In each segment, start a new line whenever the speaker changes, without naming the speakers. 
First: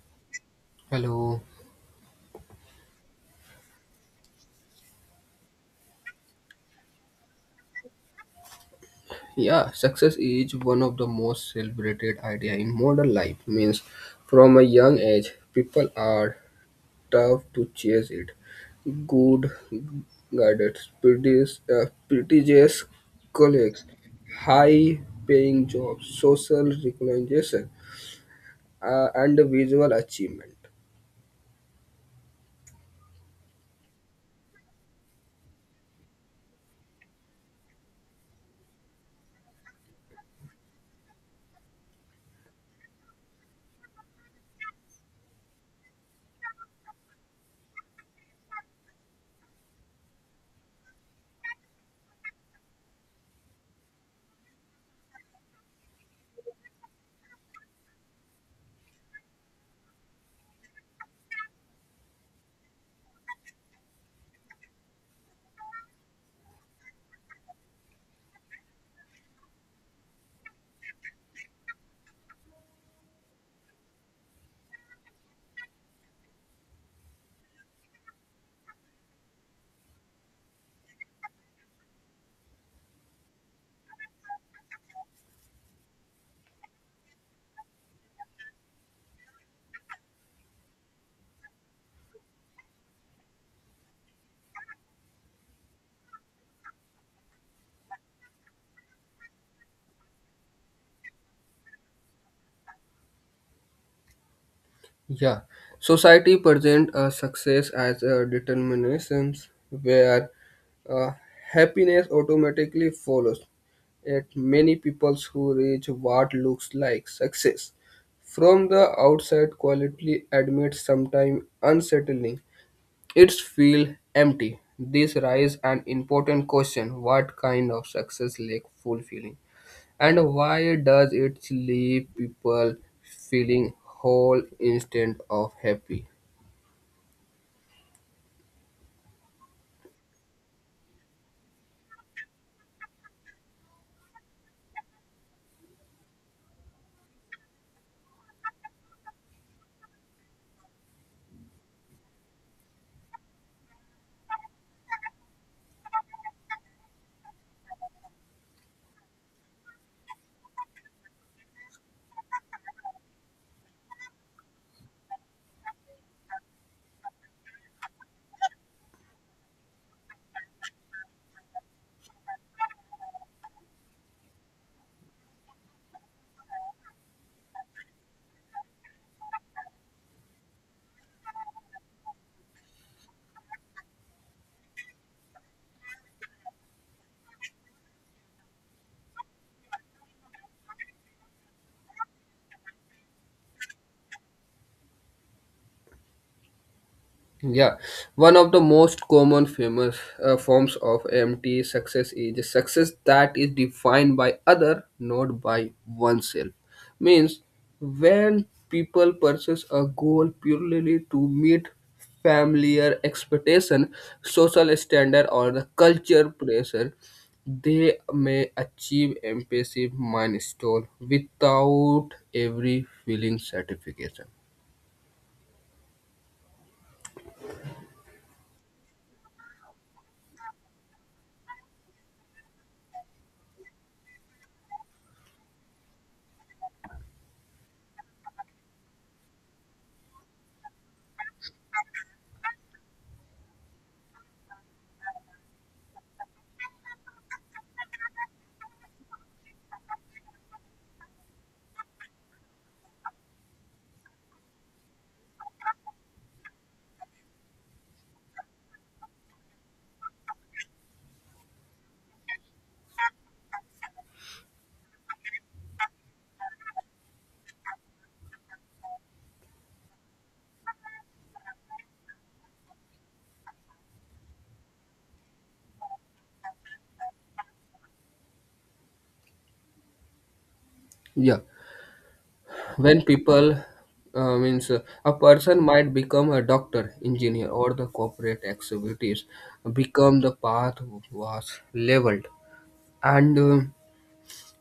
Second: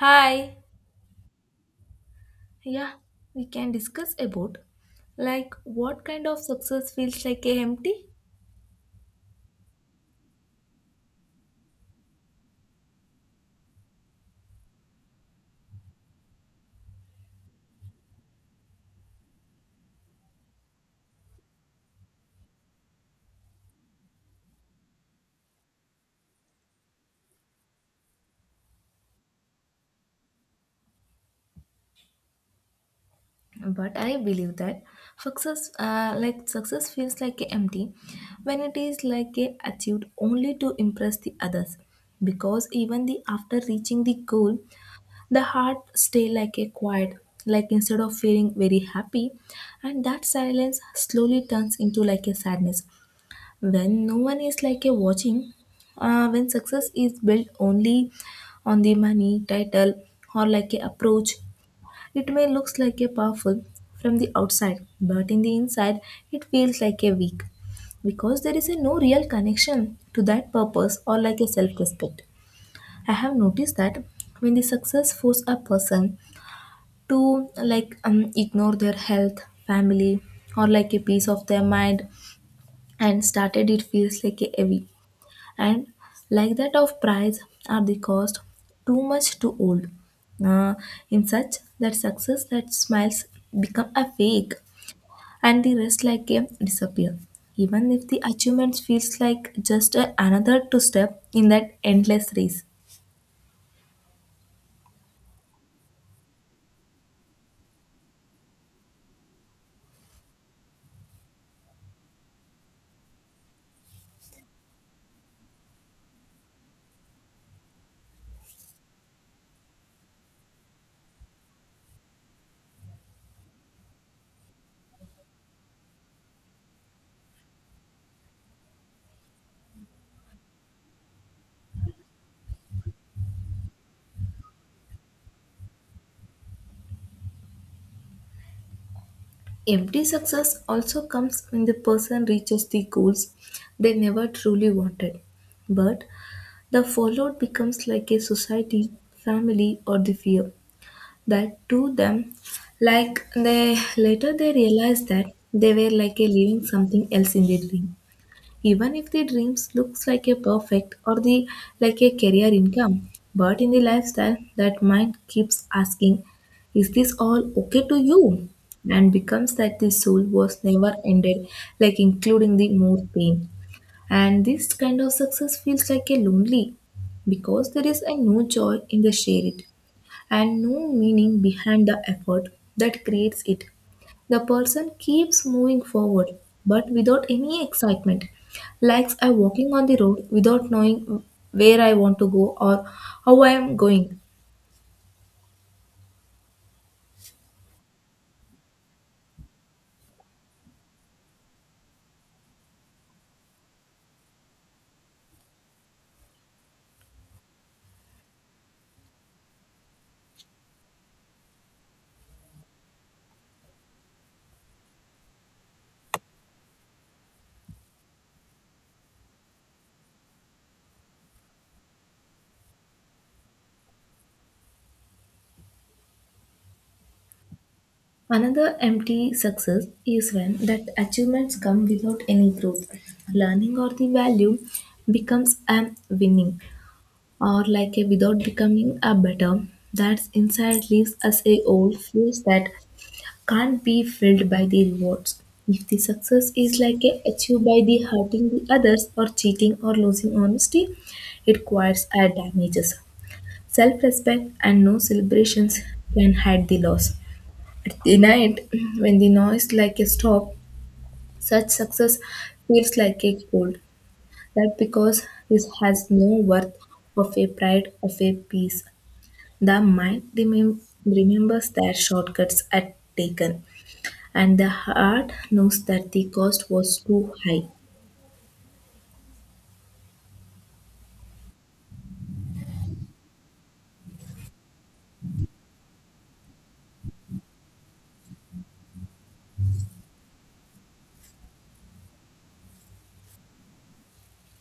Hi.
Hello.
Yeah, we can discuss about like what kind of success feels like a empty.
Yeah, success is one of the most celebrated idea in modern life. Means from a young age, people are tough to chase it. Good guidance, prestigious colleagues, high paying jobs, social recognition, and visual achievement.
But I believe that success, like success, feels like a empty when it is like a achieved only to impress the others. Because even the after reaching the goal, the heart stay like a quiet. Like instead of feeling very happy, and that silence slowly turns into like a sadness when no one is like a watching when success is built only on the money title or like a approach, it may looks like a powerful from the outside but in the inside it feels like a weak because there is a no real connection to that purpose or like a self respect. I have noticed that when the success force a person to like ignore their health family or like a piece of their mind and started it feels like a heavy, and like that of price are the cost too much too old. Uh, in such that success that smiles become a fake and the rest like a disappear even if the achievements feels like another two step in that endless race.
Yeah, society present a success as a determination where uh, happiness automatically follows. At many people who reach what looks like success from the outside quietly admits sometimes unsettling. It's feel empty. This raises an important question: what kind of success lack fulfilling, and why does it leave people feeling whole instead of happy?
Empty success also comes when the person reaches the goals they never truly wanted, but the fallout becomes like a society family or the fear that to them, like they later they realized that they were like a living something else in their dream even if the dreams looks like a perfect or the like a career income, but in the lifestyle that mind keeps asking, is this all okay to you? And becomes that the soul was never ended, like including the more pain. And this kind of success feels like a lonely because there is a no joy in the share it and no meaning behind the effort that creates it. The person keeps moving forward but without any excitement, like I walking on the road without knowing where I want to go or how I am going.
Yeah, one of the most common famous forms of M T success is a success that is defined by other, not by oneself. Means when people pursue a goal purely to meet familiar expectation, social standard or the culture pressure, they may achieve impressive milestone without every feeling satisfaction.
Another empty success is when that achievements come without any growth, learning or the value, becomes a winning or like a without becoming a better. That's inside leaves us a old feels that can't be filled by the rewards. If the success is like a achieved by the hurting the others or cheating or losing honesty, it quiets our damages. Self-respect and no celebrations can hide the loss. At the night, when the noise like a stop, such success feels like a cold. That because this has no worth of a pride of a peace. The mind remembers their shortcuts at taken and the heart knows that the cost was too high.
Yeah when people means a person might become a doctor engineer or the corporate activities become the path was leveled and uh,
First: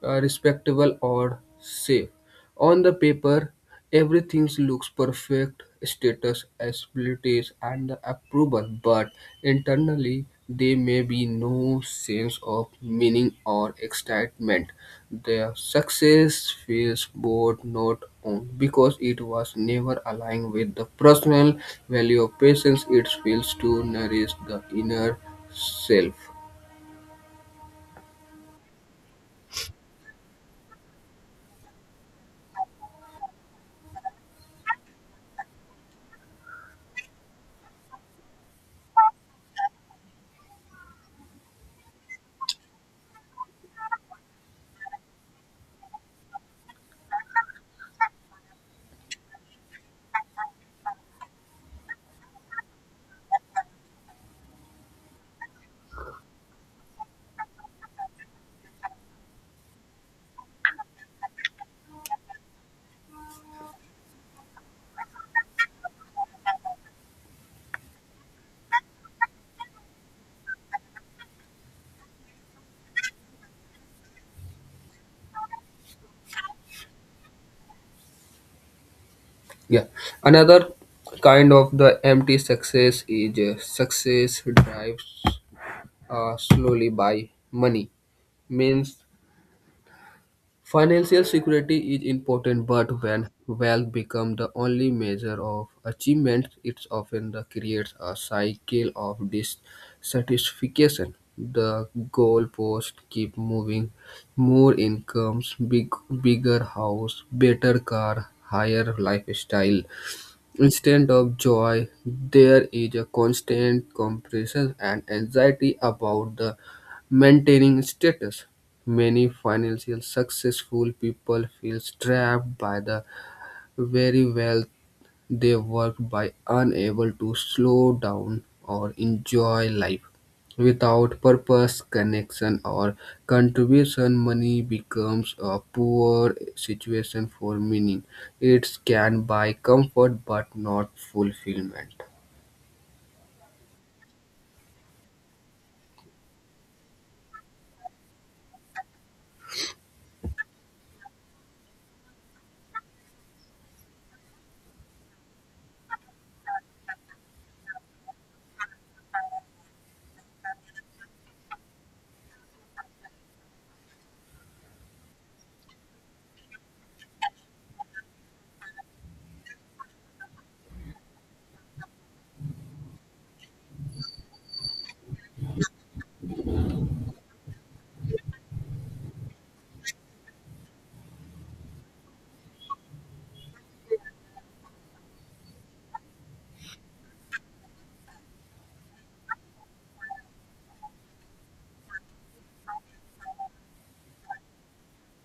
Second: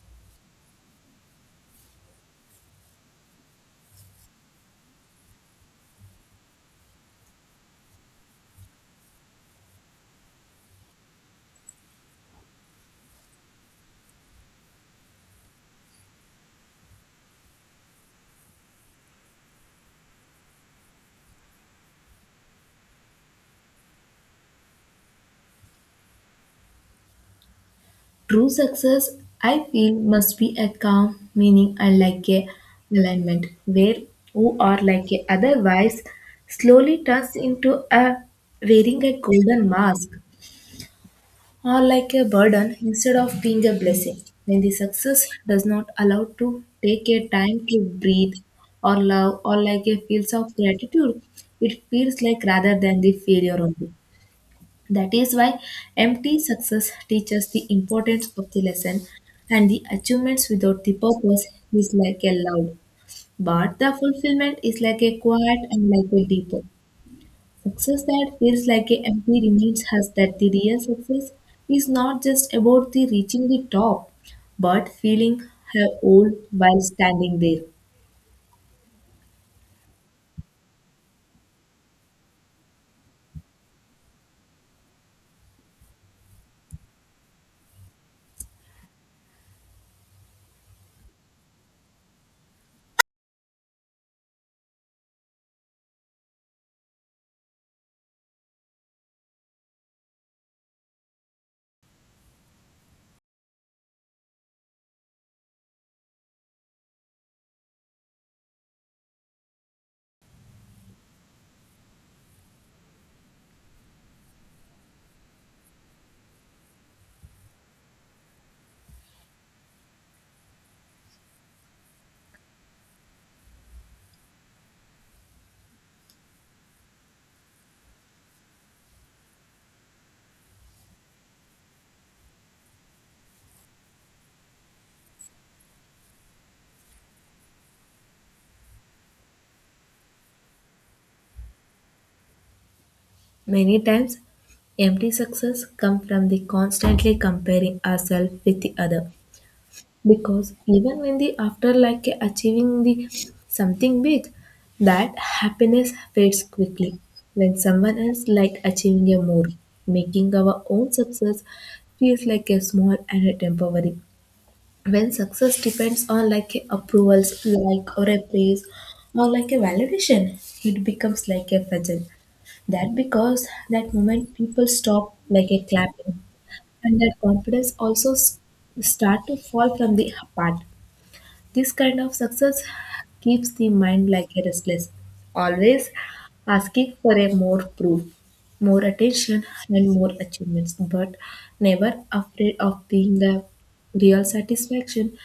uh, respectable or safe. On the paper, everything looks perfect status, abilities, and the approval, but internally, there may be no sense of meaning or excitement. Their success feels both not owned because it was never aligned with the personal value of patience. It fails to nourish the inner self.
True success, I feel, must be a calm, meaning unlike a alignment, where who are like a otherwise slowly turns into a wearing a golden mask or like a burden instead of being a blessing. When the success does not allow to take a time to breathe or love or like a feels of gratitude, it feels like rather than the failure only. That is why empty success teaches the importance of the lesson, and the achievements without the purpose is like a loud, but the fulfillment is like a quiet and like a deeper. Success that feels like a empty reminds us that the real success is not just about the reaching the top, but feeling her old while standing there.
Yeah. Another kind of the empty success is success drives slowly by money. Means financial security is important, but when wealth become the only measure of achievement, it's often the creates a cycle of dissatisfaction. The goalpost keep moving, more incomes, big, bigger house, better car, higher lifestyle. Instead of joy, there is a constant compression and anxiety about the maintaining status. Many financially successful people feel trapped by the very wealth they work by unable to slow down or enjoy life. Without purpose, connection, or contribution, money becomes a poor situation for meaning. It can buy comfort but not fulfillment.
Many times, empty success comes from the constantly comparing ourselves with the other because even when the afterlife achieving the something big, that happiness fades quickly when someone else like achieving a more, making our own success feels like a small and a temporary. When success depends on like a approvals like or a praise or like a validation, it becomes like a fudgel. That because that moment people stop like a clapping and that confidence also start to fall from the apart. This kind of success keeps the mind like a restless, always asking for a more proof, more attention, and more achievements, but never afraid of being the real satisfaction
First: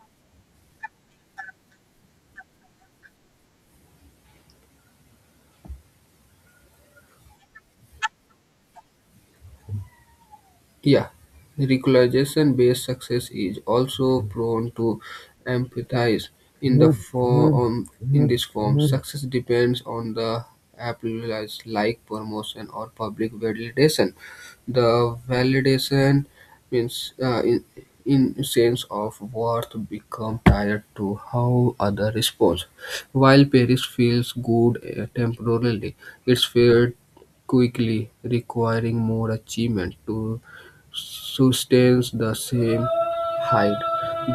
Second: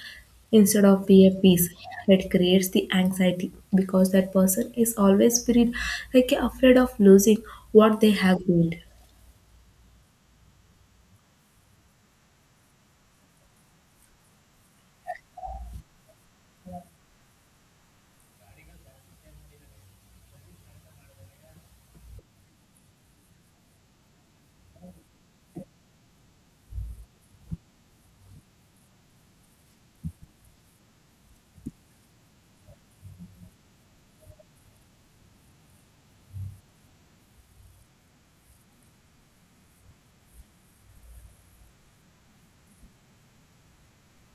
instead of be a peace. It creates the anxiety because that person is always feeling like afraid of losing what they have built.
Yeah, regularization-based success is also prone to empathize in this form. Success depends on the applause like promotion or public validation. The validation means in sense of worth become tied to how other respond. While Paris feels good temporarily, it's felt quickly, requiring more achievement to sustains the same height.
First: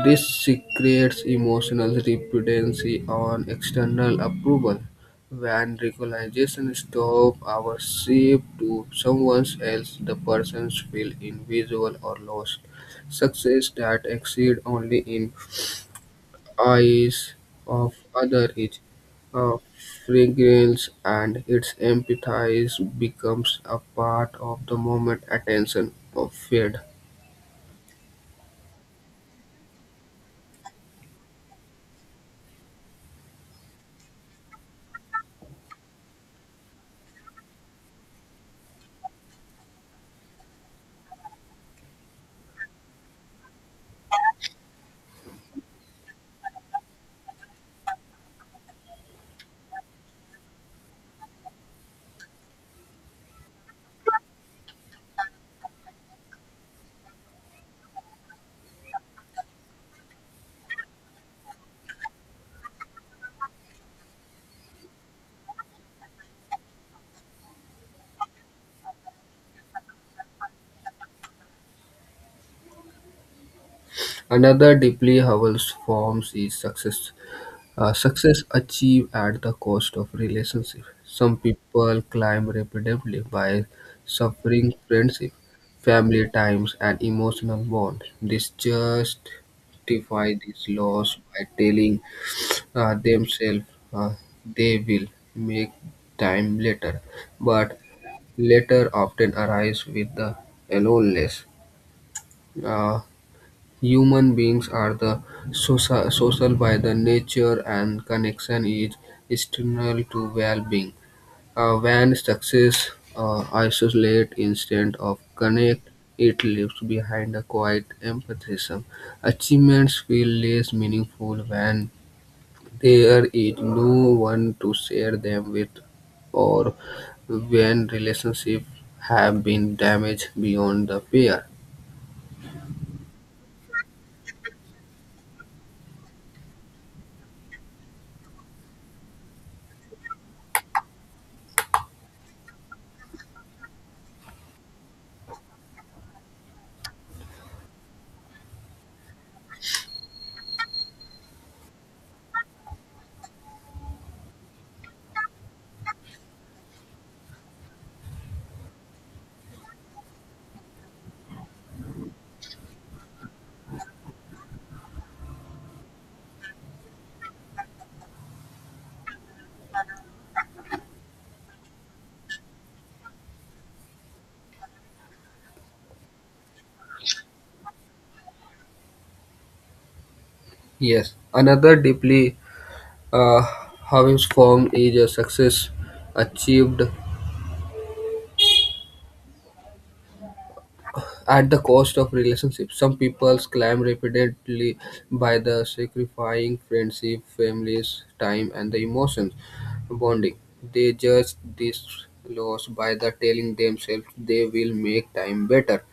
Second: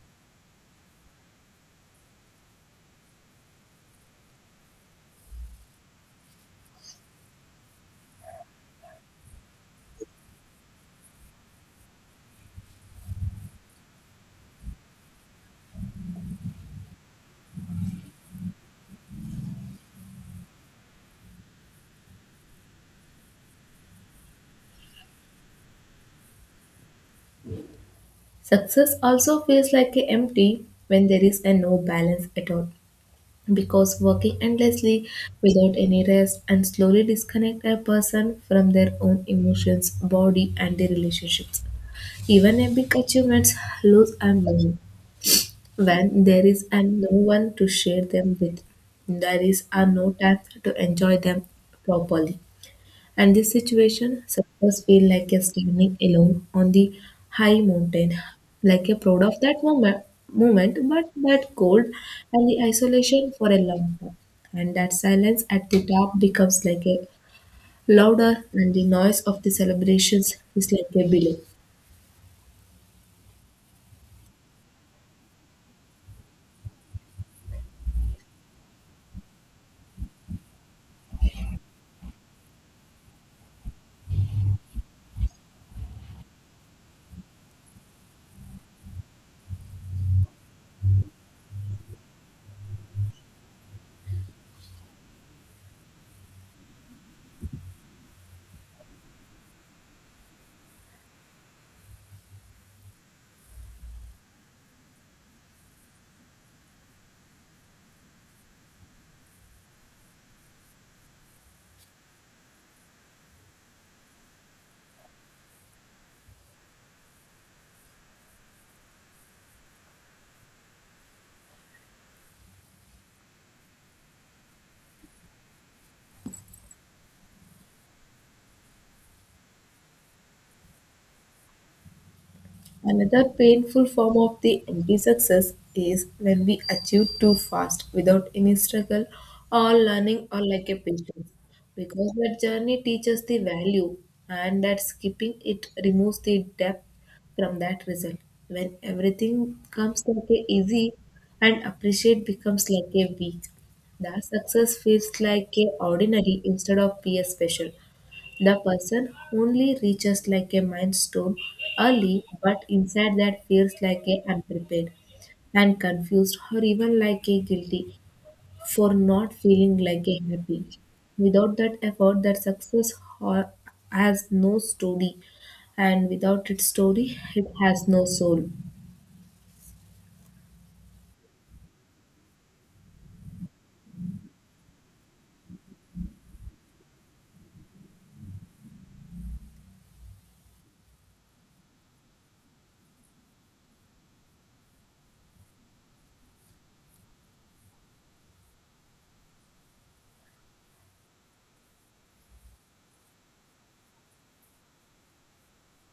This creates emotional dependency on external approval. When recognition stops our ship to someone else, the persons feel invisible or lost. Success that exceeds only in eyes of other is a fragrance and its empathize becomes a part of the moment attention of fade.
Success also feels like empty when there is a no balance at all because working endlessly without any rest and slowly disconnect a person from their own emotions, body, and their relationships. Even epic achievements lose and learn when there is and no one to share them with. There is are no time to enjoy them properly. And this situation, success feel like you're standing alone on the high mountain, like you're proud of that moment, but that cold and the isolation for a long time. And that silence at the top becomes like a louder, and the noise of the celebrations is like a belay.
Another deeply Howells forms is success. Success achieved at the cost of relationship. Some people climb rapidly by suffering friendship, family times, and emotional bonds. This justify this loss by telling themselves uh, they will make time later, but later often arrives with the aloneness. Uh, Human beings are the social by the nature and connection is external to well-being. When success isolate instead of connect, it leaves behind a quiet empathism. Achievements feel less meaningful when there is no one to share them with or when relationships have been damaged beyond the pair.
Another painful form of the empty success is when we achieve too fast without any struggle or learning or like a patience because that journey teaches the value and that skipping it removes the depth from that result. When everything comes like a easy and appreciate becomes like a weak, that success feels like a ordinary instead of be a special. The person only reaches like a milestone early, but inside that feels like a unprepared and confused or even like a guilty for not feeling like a happy. Without that effort, that success ho- has no story, and without its story, it has no soul.
Yes, another deeply uh, having form is a success achieved at the cost of relationships. Some people climb repeatedly by the sacrificing friendship, families, time, and the emotions bonding. They judge this loss by the telling themselves they will make time better,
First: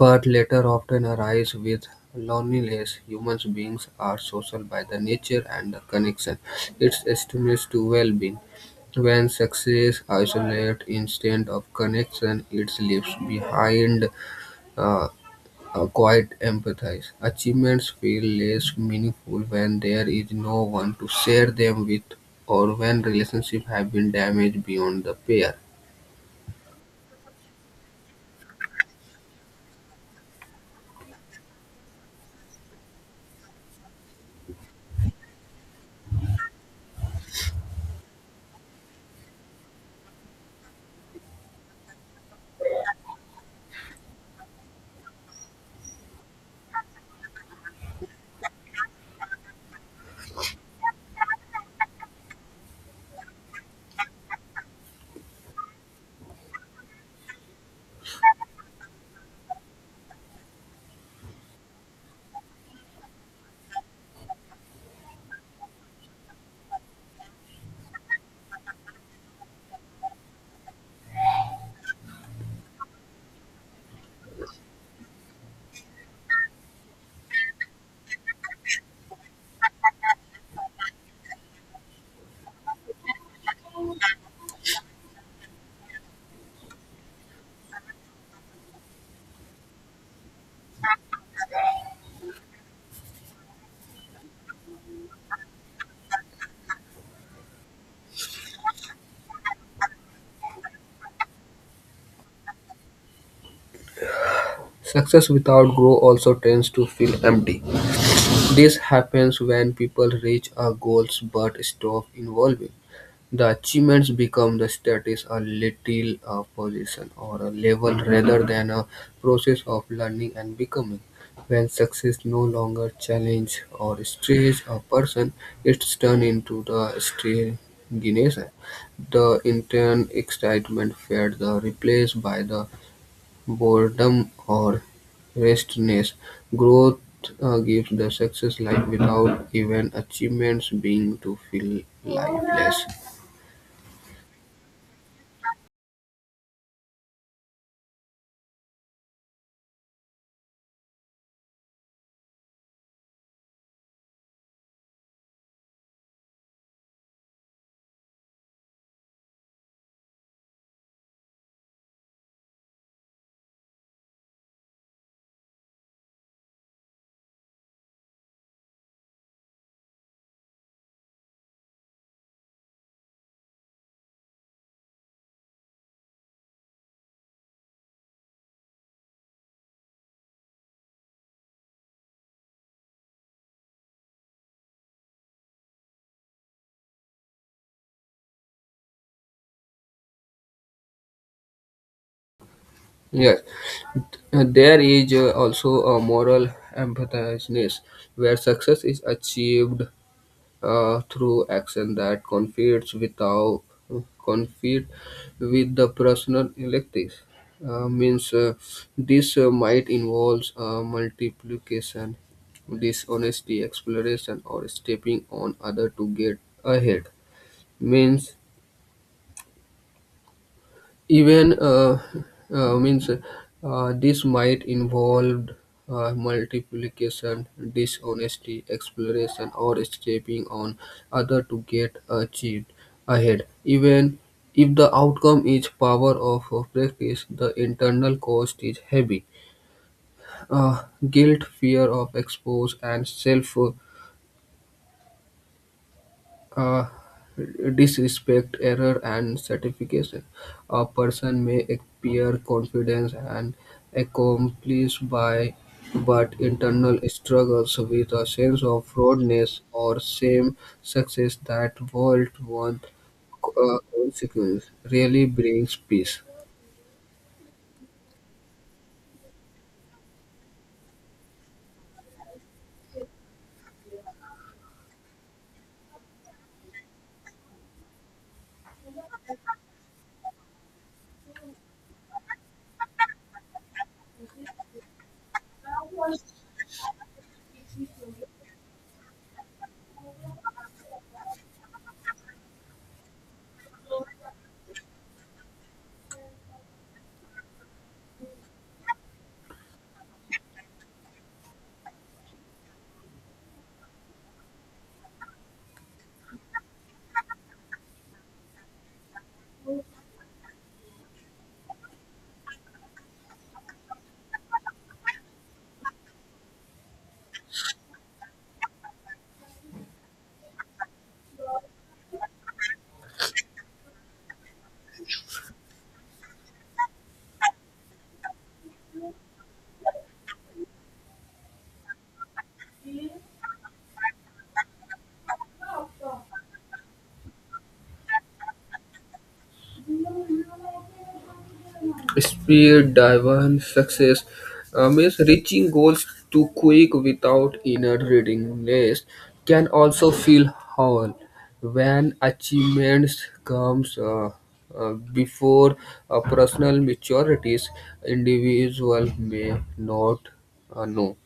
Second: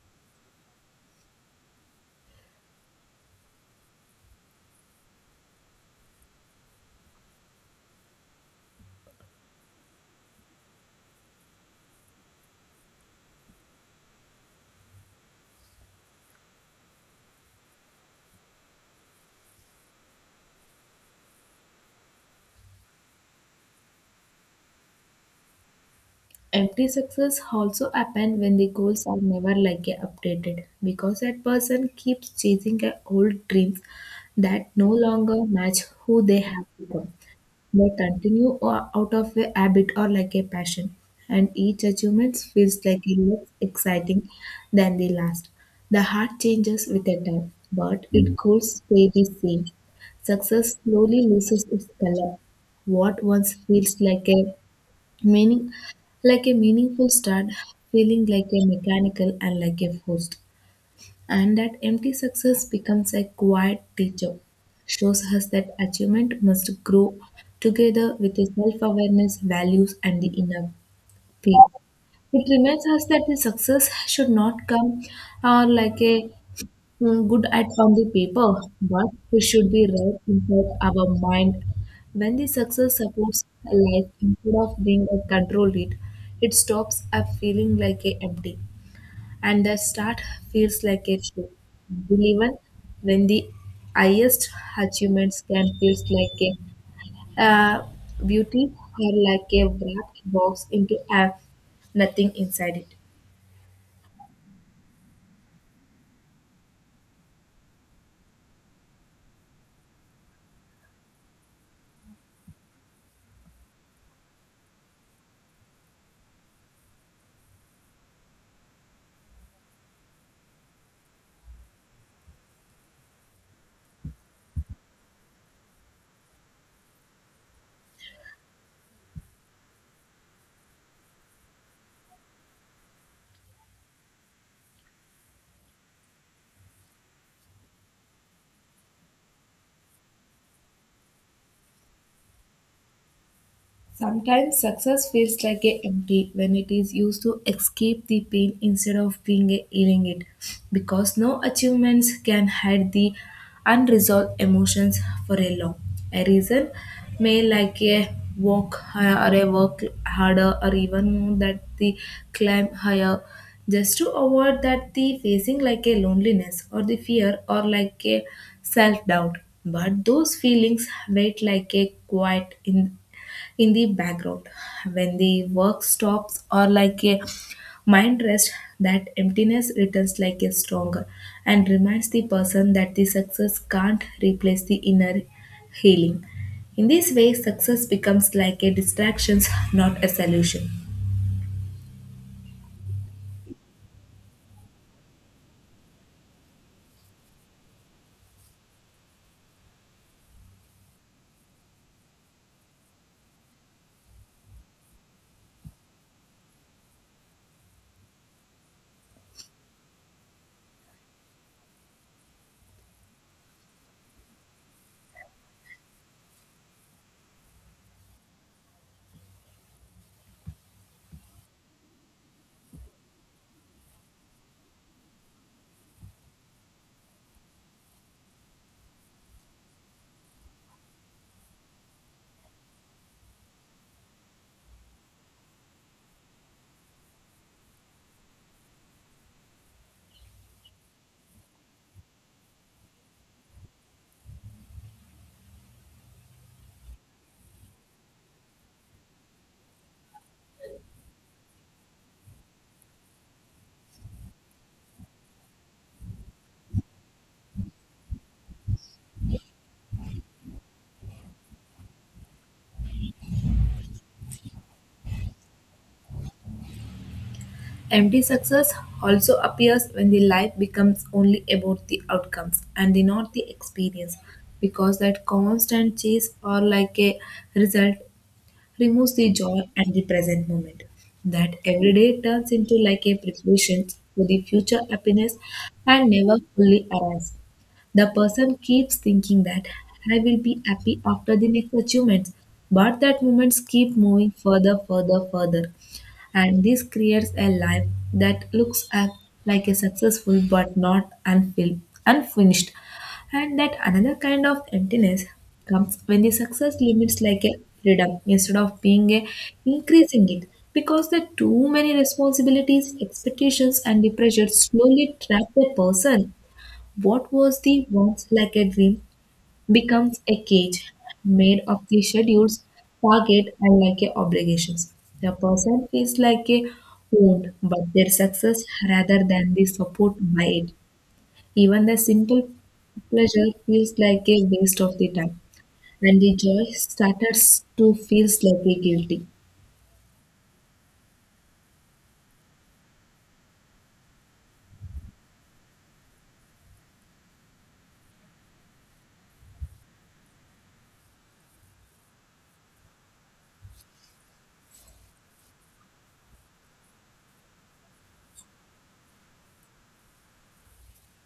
but later often arise with loneliness. Humans beings are social by the nature and the connection. It estimates to well-being. When success isolates instead of connection, it leaves behind uh, quite empathy. Achievements feel less meaningful when there is no one to share them with or when relationships have been damaged beyond the pair.
Empty success also happen when the goals are never like a updated because that person keeps chasing a old dreams that no longer match who they have become. They continue out of a habit or like a passion, and each achievement feels like a less exciting than the last. The heart changes with the time, but it goals stay the same. Success slowly loses its color. What once feels like a meaning, like a meaningful start, feeling like a mechanical and like a forced. And that empty success becomes a quiet teacher, shows us that achievement must grow together with the self awareness, values, and the inner peace. It reminds us that the success should not come like a good at on the paper, but we should be right inside our mind. When the success supports a life instead of being a control it, it stops a feeling like a empty, and the start feels like a show. And even when the highest achievements can feel like a uh, beauty or like a wrapped box into a nothing inside it.
Success without growth also tends to feel empty. This happens when people reach a goals but stop evolving. The achievements become the status, a little a position or a level rather than a process of learning and becoming. When success no longer challenge or stretch a person, it's turned into the stagnation. The internal excitement fades, the replaced by the boredom or restlessness, growth gives the success life without even achievements being to feel lifeless.
Sometimes success feels like a empty when it is used to escape the pain instead of being a healing it, because no achievements can hide the unresolved emotions for a long. A reason may like a walk higher or a work harder or even more that the climb higher just to avoid that the facing like a loneliness or the fear or like a self doubt, but those feelings wait like a quiet in the background. When the work stops or like a mind rest, that emptiness returns like a stronger and reminds the person that the success can't replace the inner healing. In this way success becomes like a distraction, not a solution.
Yes. There is also a moral ambitiousness where success is achieved through action that conflicts without conflict with the personal electives. Means this might involve multiplication, dishonesty, exploration, or stepping on other to get ahead. Means Even means This might involve multiplication, dishonesty, exploration, or stepping on other to get achieved ahead. Even if the outcome is power of practice, the internal cost is heavy. Uh, guilt, fear of expose, and self uh, disrespect, error, and certification. A person may appear confident and accomplished by but internal struggles with a sense of fraudness or same success that world one consequence really brings peace.
Empty success also appears when the life becomes only about the outcomes and the, not the experience because that constant chase or like a result removes the joy and the present moment. That every day turns into like a preparation for the future happiness and never fully arrives. The person keeps thinking that I will be happy after the next achievements, but that moments keep moving further, further, further. And this creates a life that looks at like a successful but not unfinished. And that another kind of emptiness comes when the success limits like a freedom instead of being a increasing it because the too many responsibilities, expectations and the pressure slowly trap the person. What was the once like a dream becomes a cage made of the schedules, target and like a obligations. The person is like a wound but their success rather than the support by it. Even the simple pleasure feels like a waste of the time, and the joy starts to feel like a guilty.
Speed, divergence, success means reaching goals too quick without inner readiness can also feel hollow when achievements comes before personal maturities individual may not know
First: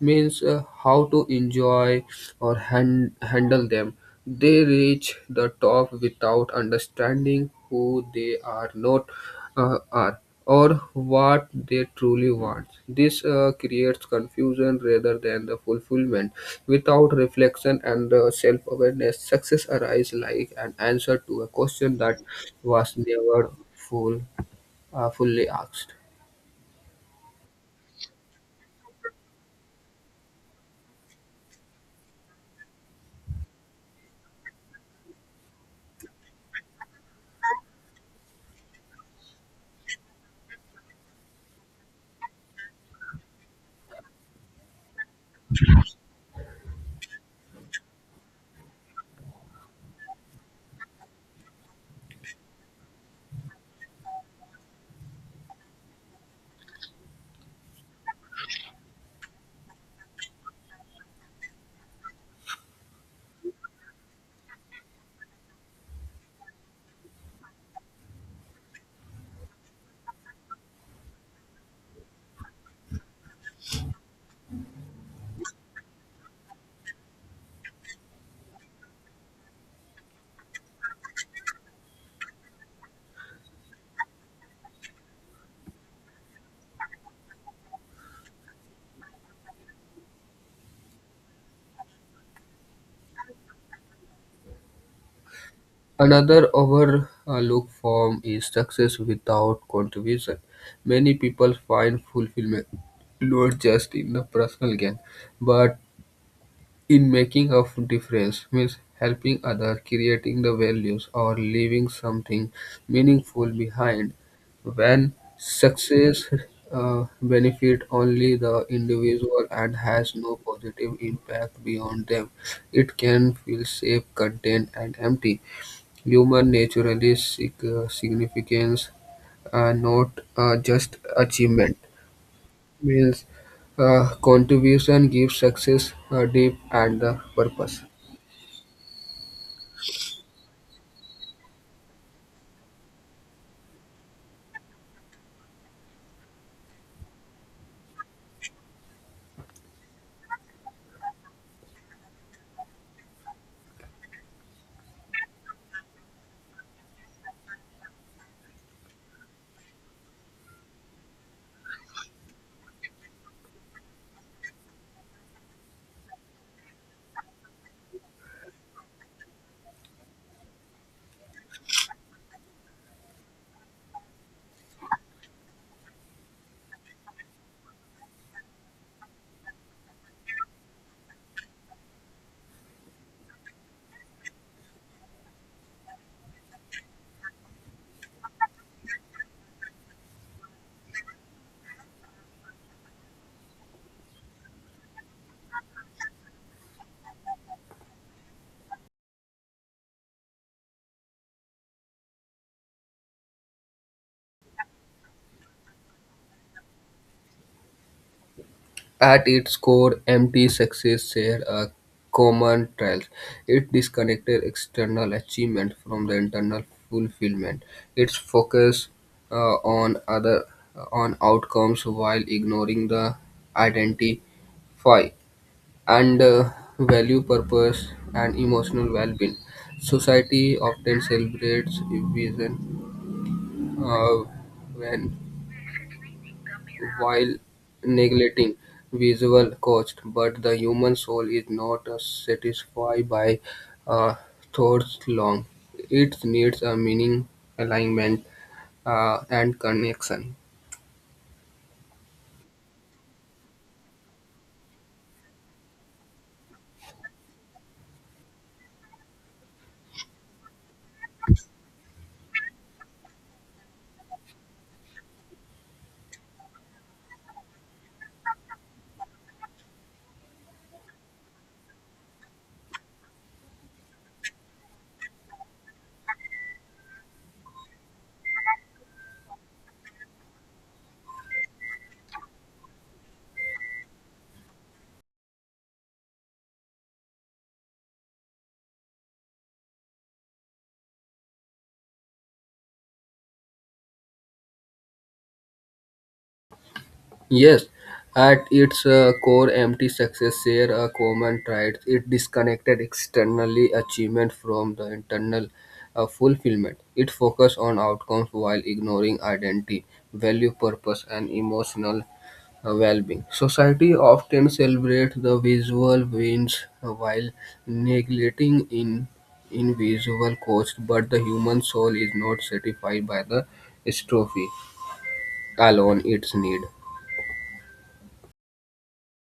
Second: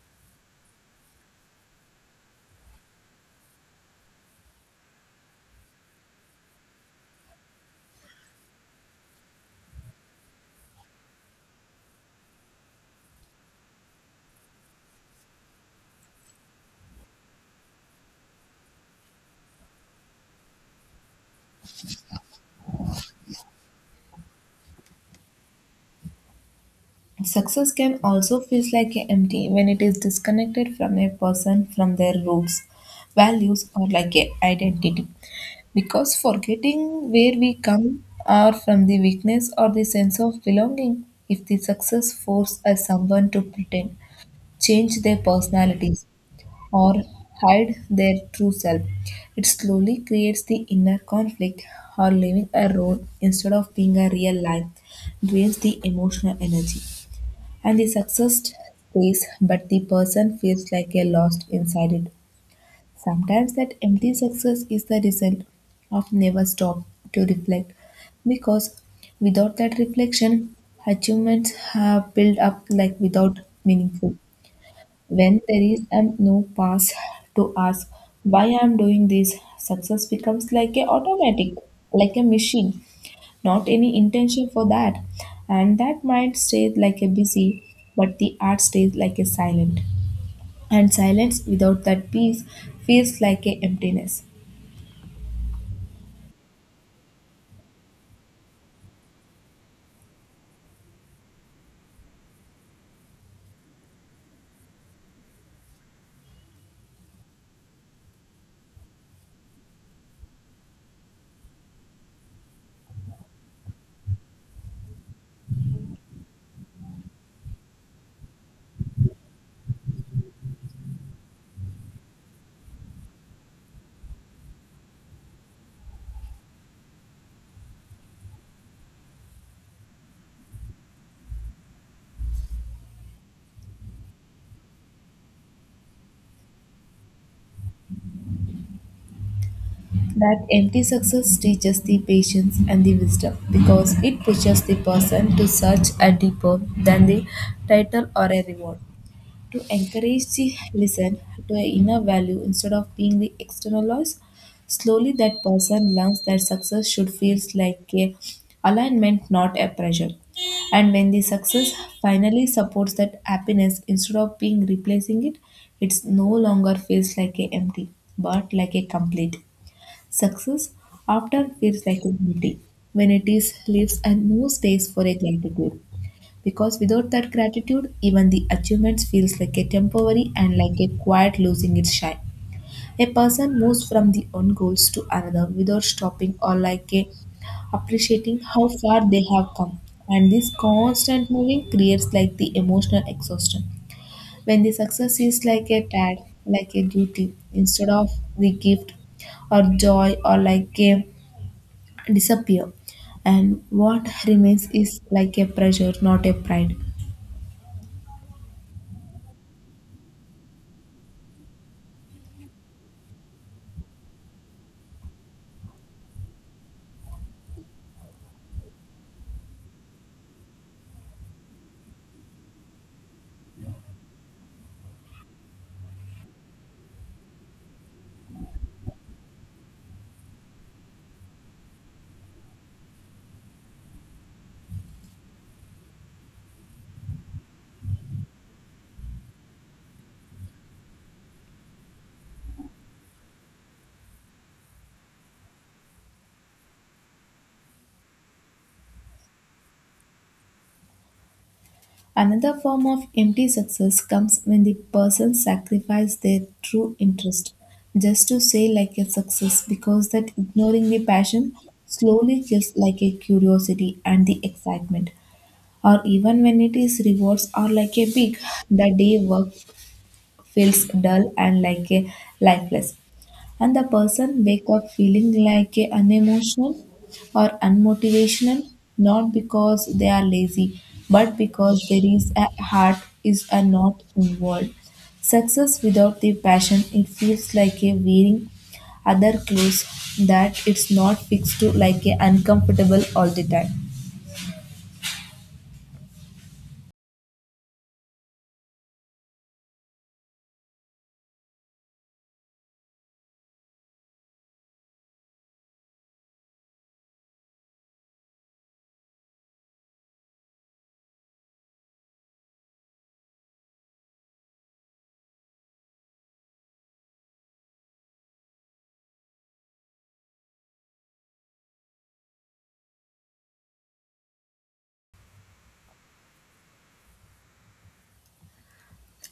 means how to enjoy or handle them. They reach the top without understanding who they are not are or what they truly want. This creates confusion rather than the fulfillment. Without reflection and self-awareness, success arises like an answer to a question that was never fully asked.
Success can also feel like a empty when it is disconnected from a person from their roots, values, or like a identity. Because forgetting where we come or from the weakness or the sense of belonging, if the success force us someone to pretend, change their personalities, or hide their true self. It slowly creates the inner conflict or living a role instead of being a real life drains the emotional energy. And the success stays, but the person feels like a lost inside it. Sometimes that empty success is the result of never stop to reflect because without that reflection achievements have built up like without meaningful when there is no pause to ask why I am doing this, success becomes like a automatic, like a machine, not any intention for that. And that mind stays like a busy, but the heart stays like a silent. And silence without that peace feels like a emptiness.
Another overlooked form is success without contribution. Many people find fulfillment not just in the personal gain, but in making a difference, means helping others, creating the values, or leaving something meaningful behind. When success benefit only the individual and has no positive impact beyond them, it can feel safe, content, and empty. Human naturally naturalist significance, not just achievement, means contribution gives success a depth and the purpose.
That empty success teaches the patience and the wisdom because it pushes the person to search a deeper than the title or a reward, to encourage the listen to an inner value instead of being the external loss. Slowly, that person learns that success should feel like a alignment, not a pressure. And when the success finally supports that happiness instead of being replacing it, it no longer feels like a empty, but like a complete. Success often feels like a empty when it is leaves and no space for a gratitude. Because without that gratitude, even the achievements feels like a temporary and like a quiet losing its shine. A person moves from the one goals to another without stopping or like a appreciating how far they have come. And this constant moving creates like the emotional exhaustion. When the success is like a tag, like a duty, instead of the gift or joy or like a disappear. And what remains is like a pressure, not a pride.
At its core, empty success share a common trail. It disconnected external achievement from the internal fulfillment. Its focus uh, on other on outcomes while ignoring the identify and value purpose and emotional well-being. Society often celebrates vision uh, when while neglecting visual cost, but the human soul is not satisfied by uh, thoughts long. It needs a meaning, alignment, and connection.
Another form of empty success comes when the person sacrifices their true interest just to say like a success, because that ignoring the passion slowly kills like a curiosity and the excitement. Or even when it is rewards or like a peak, the day work feels dull and like a lifeless, and the person wake up feeling like a unemotional or unmotivational, not because they are lazy, but because there is a heart is a not involved. Success without the passion, it feels like a wearing other clothes that it's not fixed to, like a uncomfortable all the time.
Yes, at its core, empty success share a common trait. It disconnected externally achievement from the internal fulfillment. It focused on outcomes while ignoring identity, value, purpose, and emotional well-being. Society often celebrates the visual wins while neglecting in invisible cost, but the human soul is not satisfied by the strophe alone its need.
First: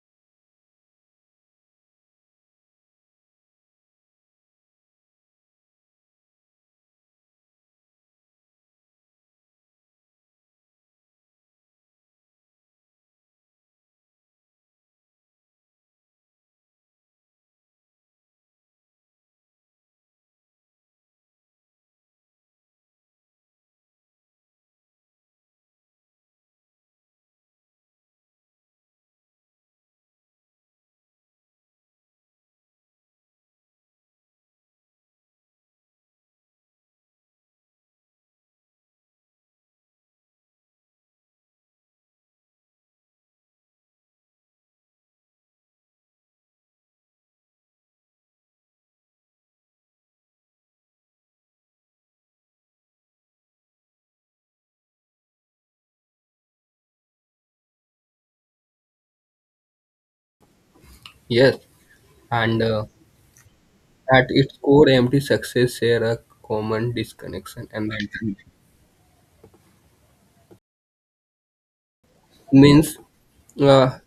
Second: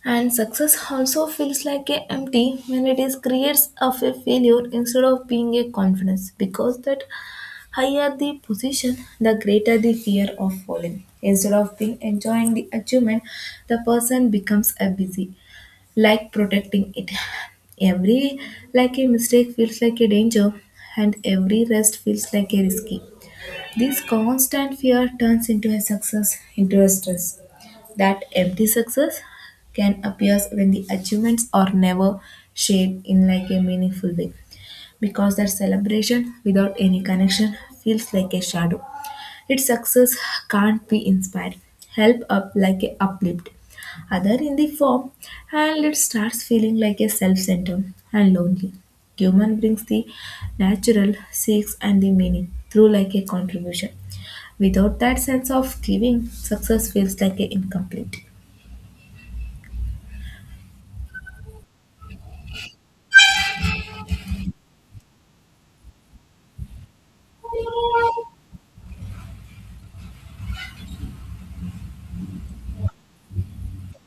And success also feels like a empty when it is creates of a failure instead of being a confidence, because that higher the position, the greater the fear of falling. Instead of being enjoying the achievement, the person becomes a busy, like protecting it. Every like a mistake feels like a danger, and every rest feels like a risky. This constant fear turns into a success, into a stress. That empty success can appear when the achievements are never shared in like a meaningful way, because that celebration without any connection feels like a shadow. Its success can't be inspired, help up like a uplift. Other in the form, and it starts feeling like a self-centered and lonely. Human brings the natural seeks and the meaning through like a contribution. Without that sense of giving, success feels like a incomplete.
Yes. And At its core, empty success share a common disconnection environment. Means uh,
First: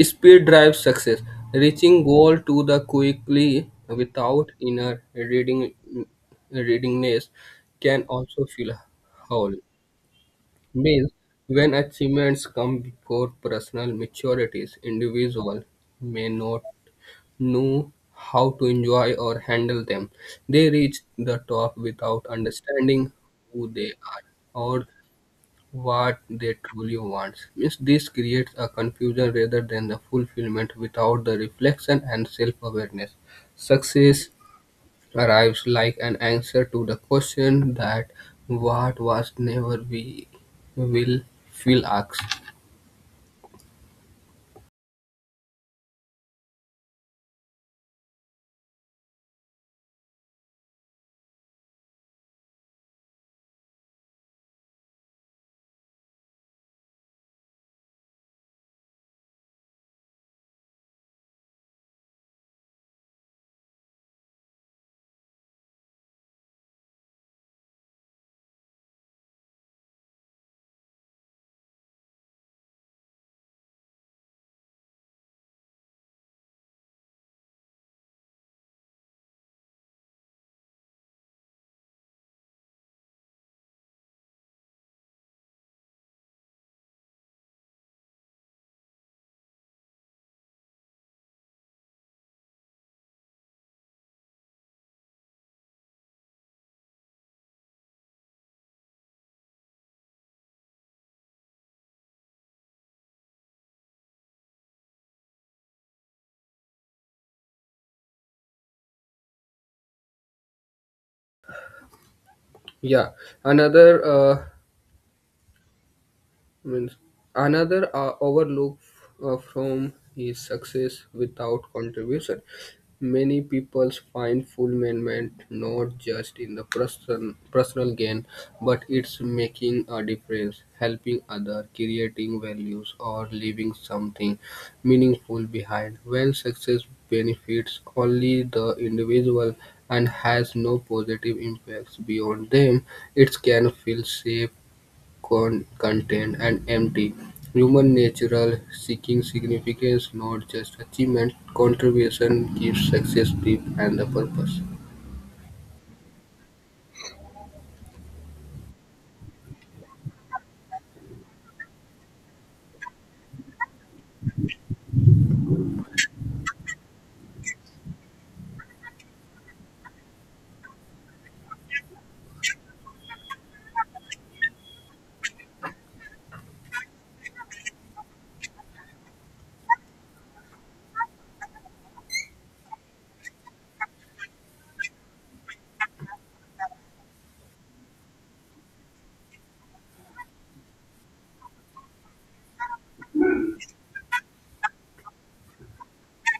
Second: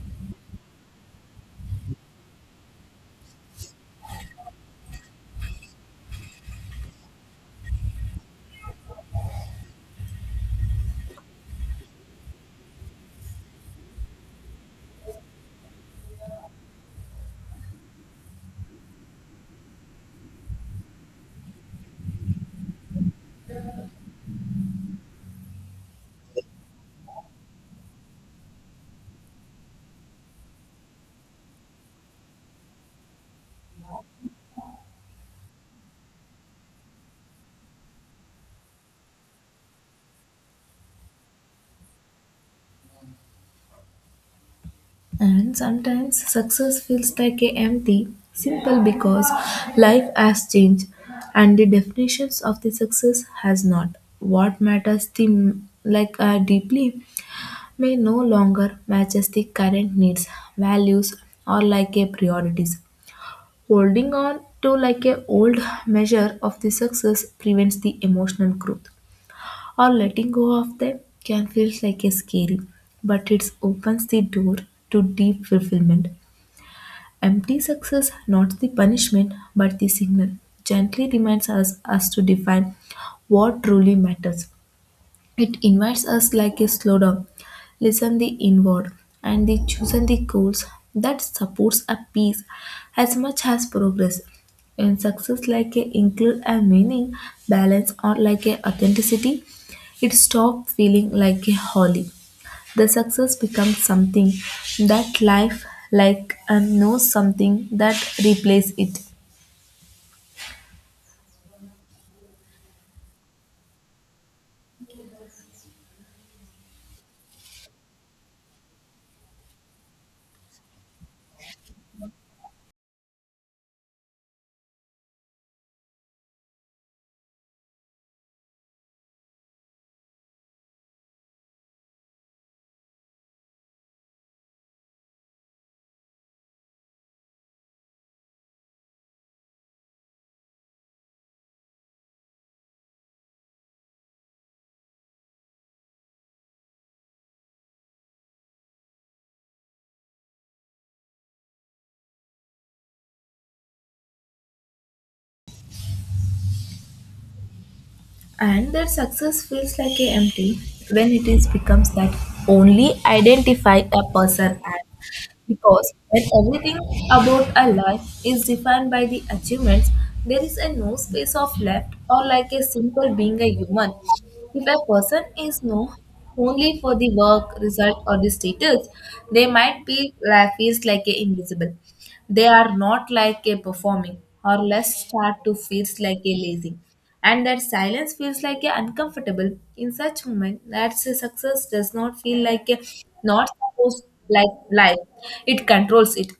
speed drives success, reaching goal to the quickly without inner readingness can also feel whole. Means when achievements come before personal maturities, individual may not know how to enjoy or handle them. They reach the top without understanding who they are or what they truly want. Means this creates a confusion rather than the fulfillment without the reflection and self-awareness. Success arrives like an answer to the question that what was never we will feel asked.
And sometimes success feels like a empty, simple because life has changed and the definitions of the success has not. What matters the like deeply may no longer matches the current needs, values, or like a priorities. Holding on to like a old measure of the success prevents the emotional growth, or letting go of them can feel like a scary, but it opens the door to deep fulfillment. Empty success, not the punishment, but the signal, gently reminds us to define what truly matters. It invites us like a slow down, listen the inward, and the chosen the goals that supports a peace as much as progress. And success, like a include a meaning, balance, or like a authenticity, it stops feeling like a holly. The success becomes something that life like and knows something that replace it.
Yeah, another. Means Another overlook from is success without contribution many people find fulfillment not just in the personal gain but it's making a difference helping other creating values or leaving something meaningful behind when success benefits only the individual and has no positive impacts beyond them it can feel safe content, and empty. Human natural seeking significance, not just achievement. Contribution gives success depth and the purpose.
And their success feels like a empty when it is becomes that only identify a person as, because when everything about a life is defined by the achievements, there is a no space of left or like a simple being a human. If a person is known only for the work result or the status, they might be life is like a invisible. They are not like a performing or less start to feels like a lazy. And that silence feels like a uncomfortable in such moment that success does not feel like a not supposed like life. It controls it.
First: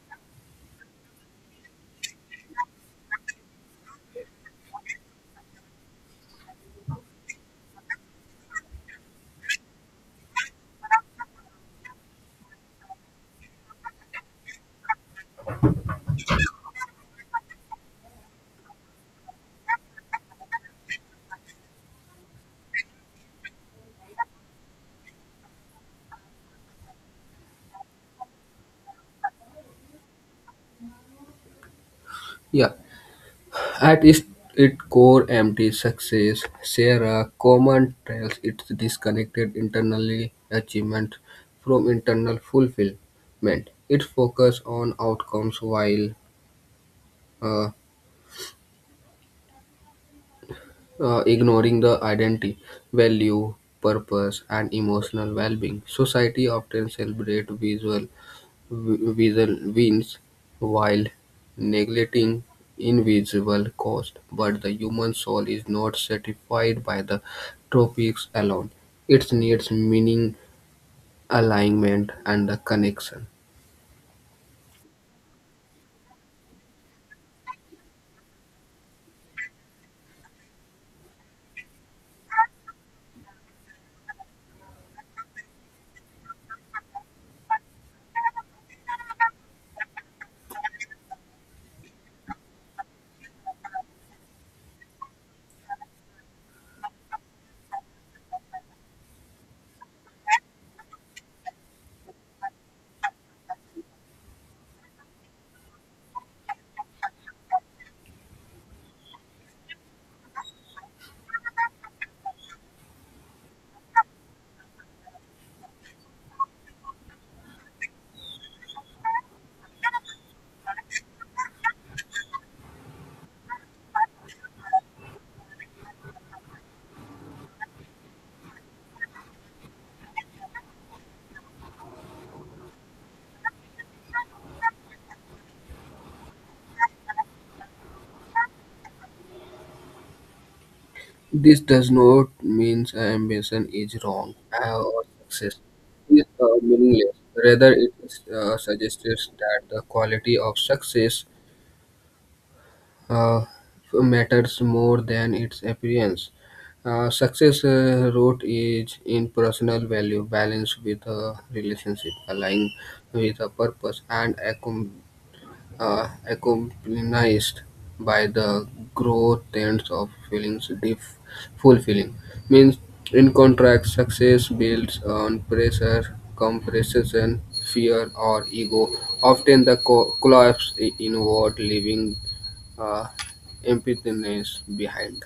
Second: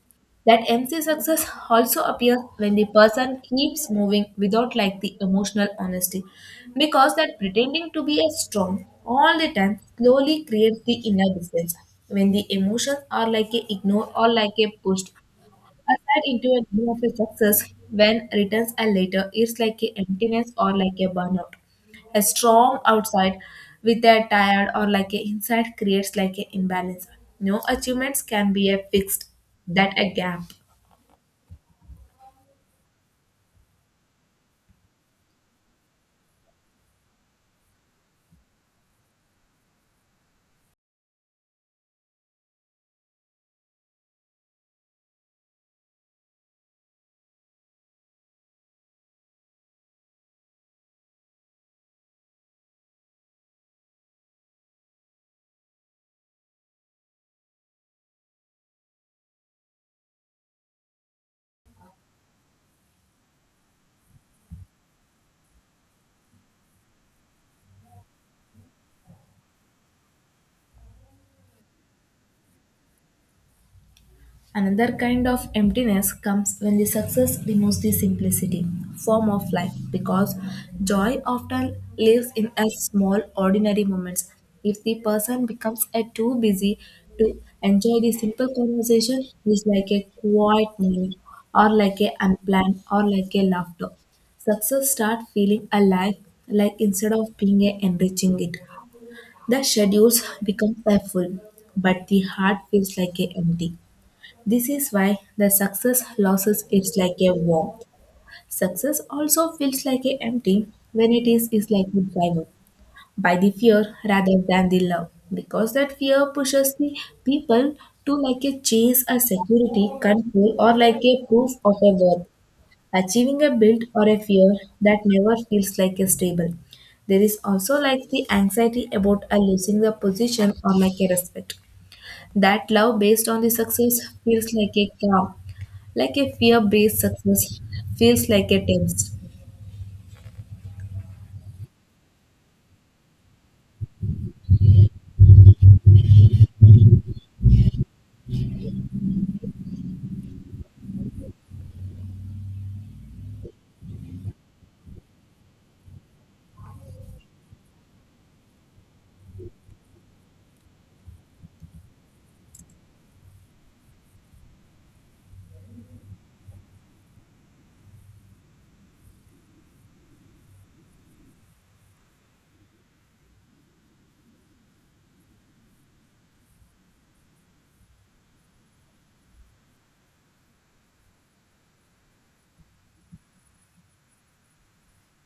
That empty success also appears when the person keeps moving without like the emotional honesty. Because that pretending to be a strong all the time slowly creates the inner distance. When the emotions are like a ignored or like a pushed aside into a dream of a success, when returns are later is like a emptiness or like a burnout. A strong outside with a tired or like a inside creates like an imbalance. No achievements can be a fixed that a gap.
Yeah, at its, its core, empty success share a common trails. It's disconnected internally achievement from internal fulfillment. It focuses on outcomes while uh, ignoring the identity, value, purpose, and emotional well-being. Society often celebrates visual wins while neglecting invisible cost. But the human soul is not satisfied by the tropics alone. It needs meaning, alignment, and the connection.
Another kind of emptiness comes when the success removes the simplicity form of life, because joy often lives in a small ordinary moments. If the person becomes a too busy to enjoy the simple conversation, it is like a quiet meal or like a unplanned or like a laughter. Success start feeling alive like instead of being a enriching it. The schedules become full, but the heart feels like a empty. This is why the success losses is like a warmth. Success also feels like a empty when it is like a driver by the fear rather than the love, because that fear pushes the people to like a chase a security control or like a proof of a worth. Achieving a build or a fear that never feels like a stable. There is also like the anxiety about a losing the position or like a respect. That love based on the success feels like a calm, like a fear based success feels like a test.
This does not mean ambition is wrong or success is meaningless. Rather, it suggests that the quality of success uh, matters more than its appearance. Success root is in personal value, balance with a relationship, align with a purpose, and accompanied by the growth trends of feelings deep fulfilling means in contract success builds on pressure compression fear or ego often the collapse inward leaving uh, emptiness behind.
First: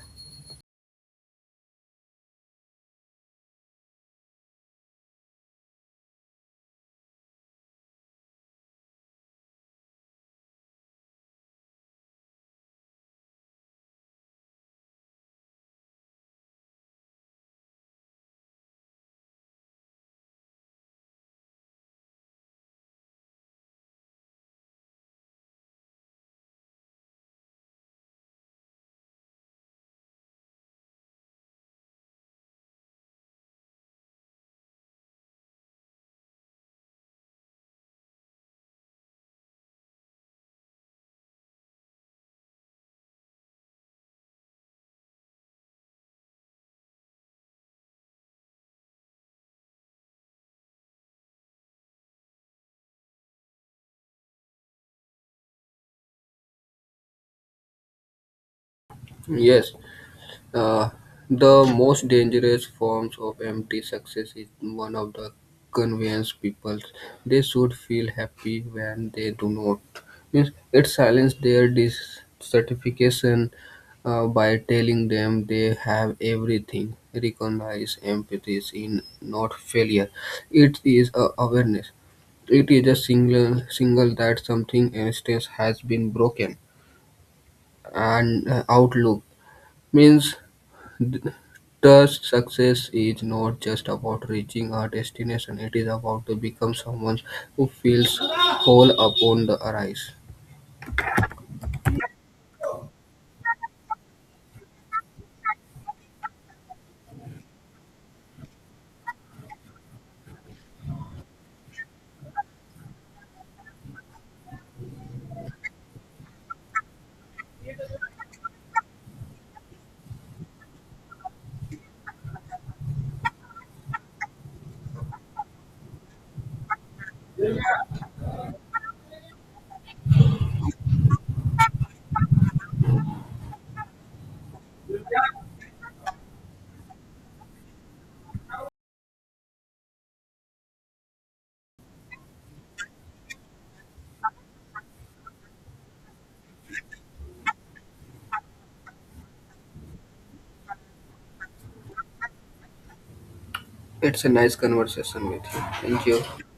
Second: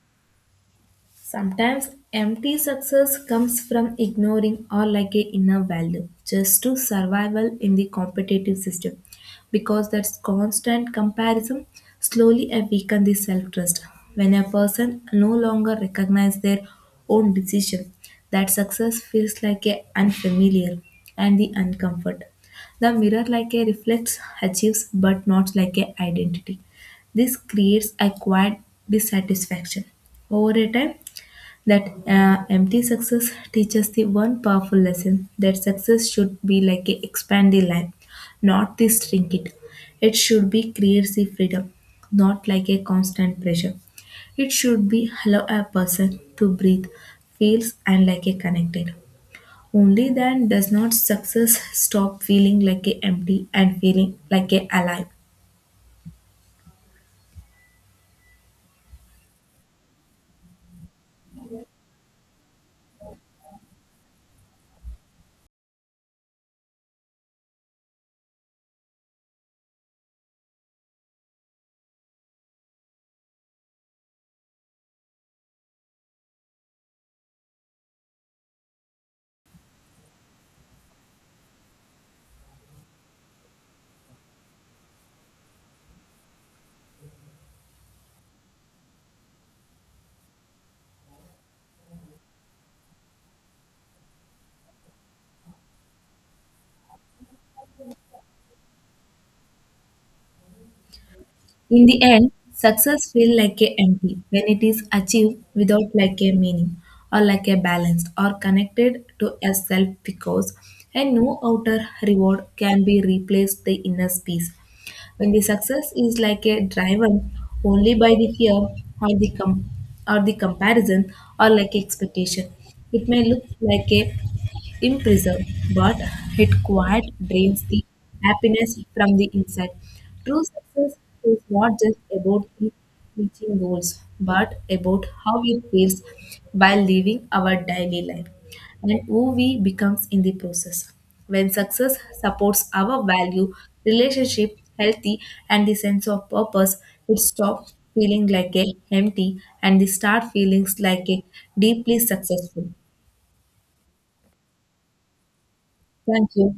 Sometimes empty success comes from ignoring or like a inner value just to survival in the competitive system, because that's constant comparison slowly weaken the self-trust. When a person no longer recognize their own decision, that success feels like a unfamiliar and the uncomfort. The mirror like a reflects achieves but not like a identity. This creates a quiet dissatisfaction. Over a time, that empty success teaches the one powerful lesson that success should be like a expand the life, not the shrink it. It should be creates the freedom, not like a constant pressure. It should be allow a person to breathe, feels, and like a connected. Only then does not success stop feeling like a empty and feeling like a alive.
Yes. Uh, the most dangerous forms of empty success is one of the convenience people. They should feel happy when they do not. Means it silences their dissatisfaction by telling them they have everything. Recognize empathy in not failure. It is a awareness. It is a single that something instance has been broken and outlook means thus, success is not just about reaching a destination, it is about to become someone who feels whole upon the arise.
In the end, success feels like a empty when it is achieved without like a meaning or like a balance or connected to a self, because and no outer reward can be replaced the inner peace. When the success is like a driven only by the fear or the or the comparison or like expectation, it may look like a in prison, but it quiet drains the happiness from the inside. True success is not just about the reaching goals, but about how it feels while living our daily life and who we becomes in the process. When success supports our value, relationship, healthy, and the sense of purpose, it stops feeling like a empty and they start feelings like a deeply successful.
It's a nice conversation with you. Thank you.
Thank you.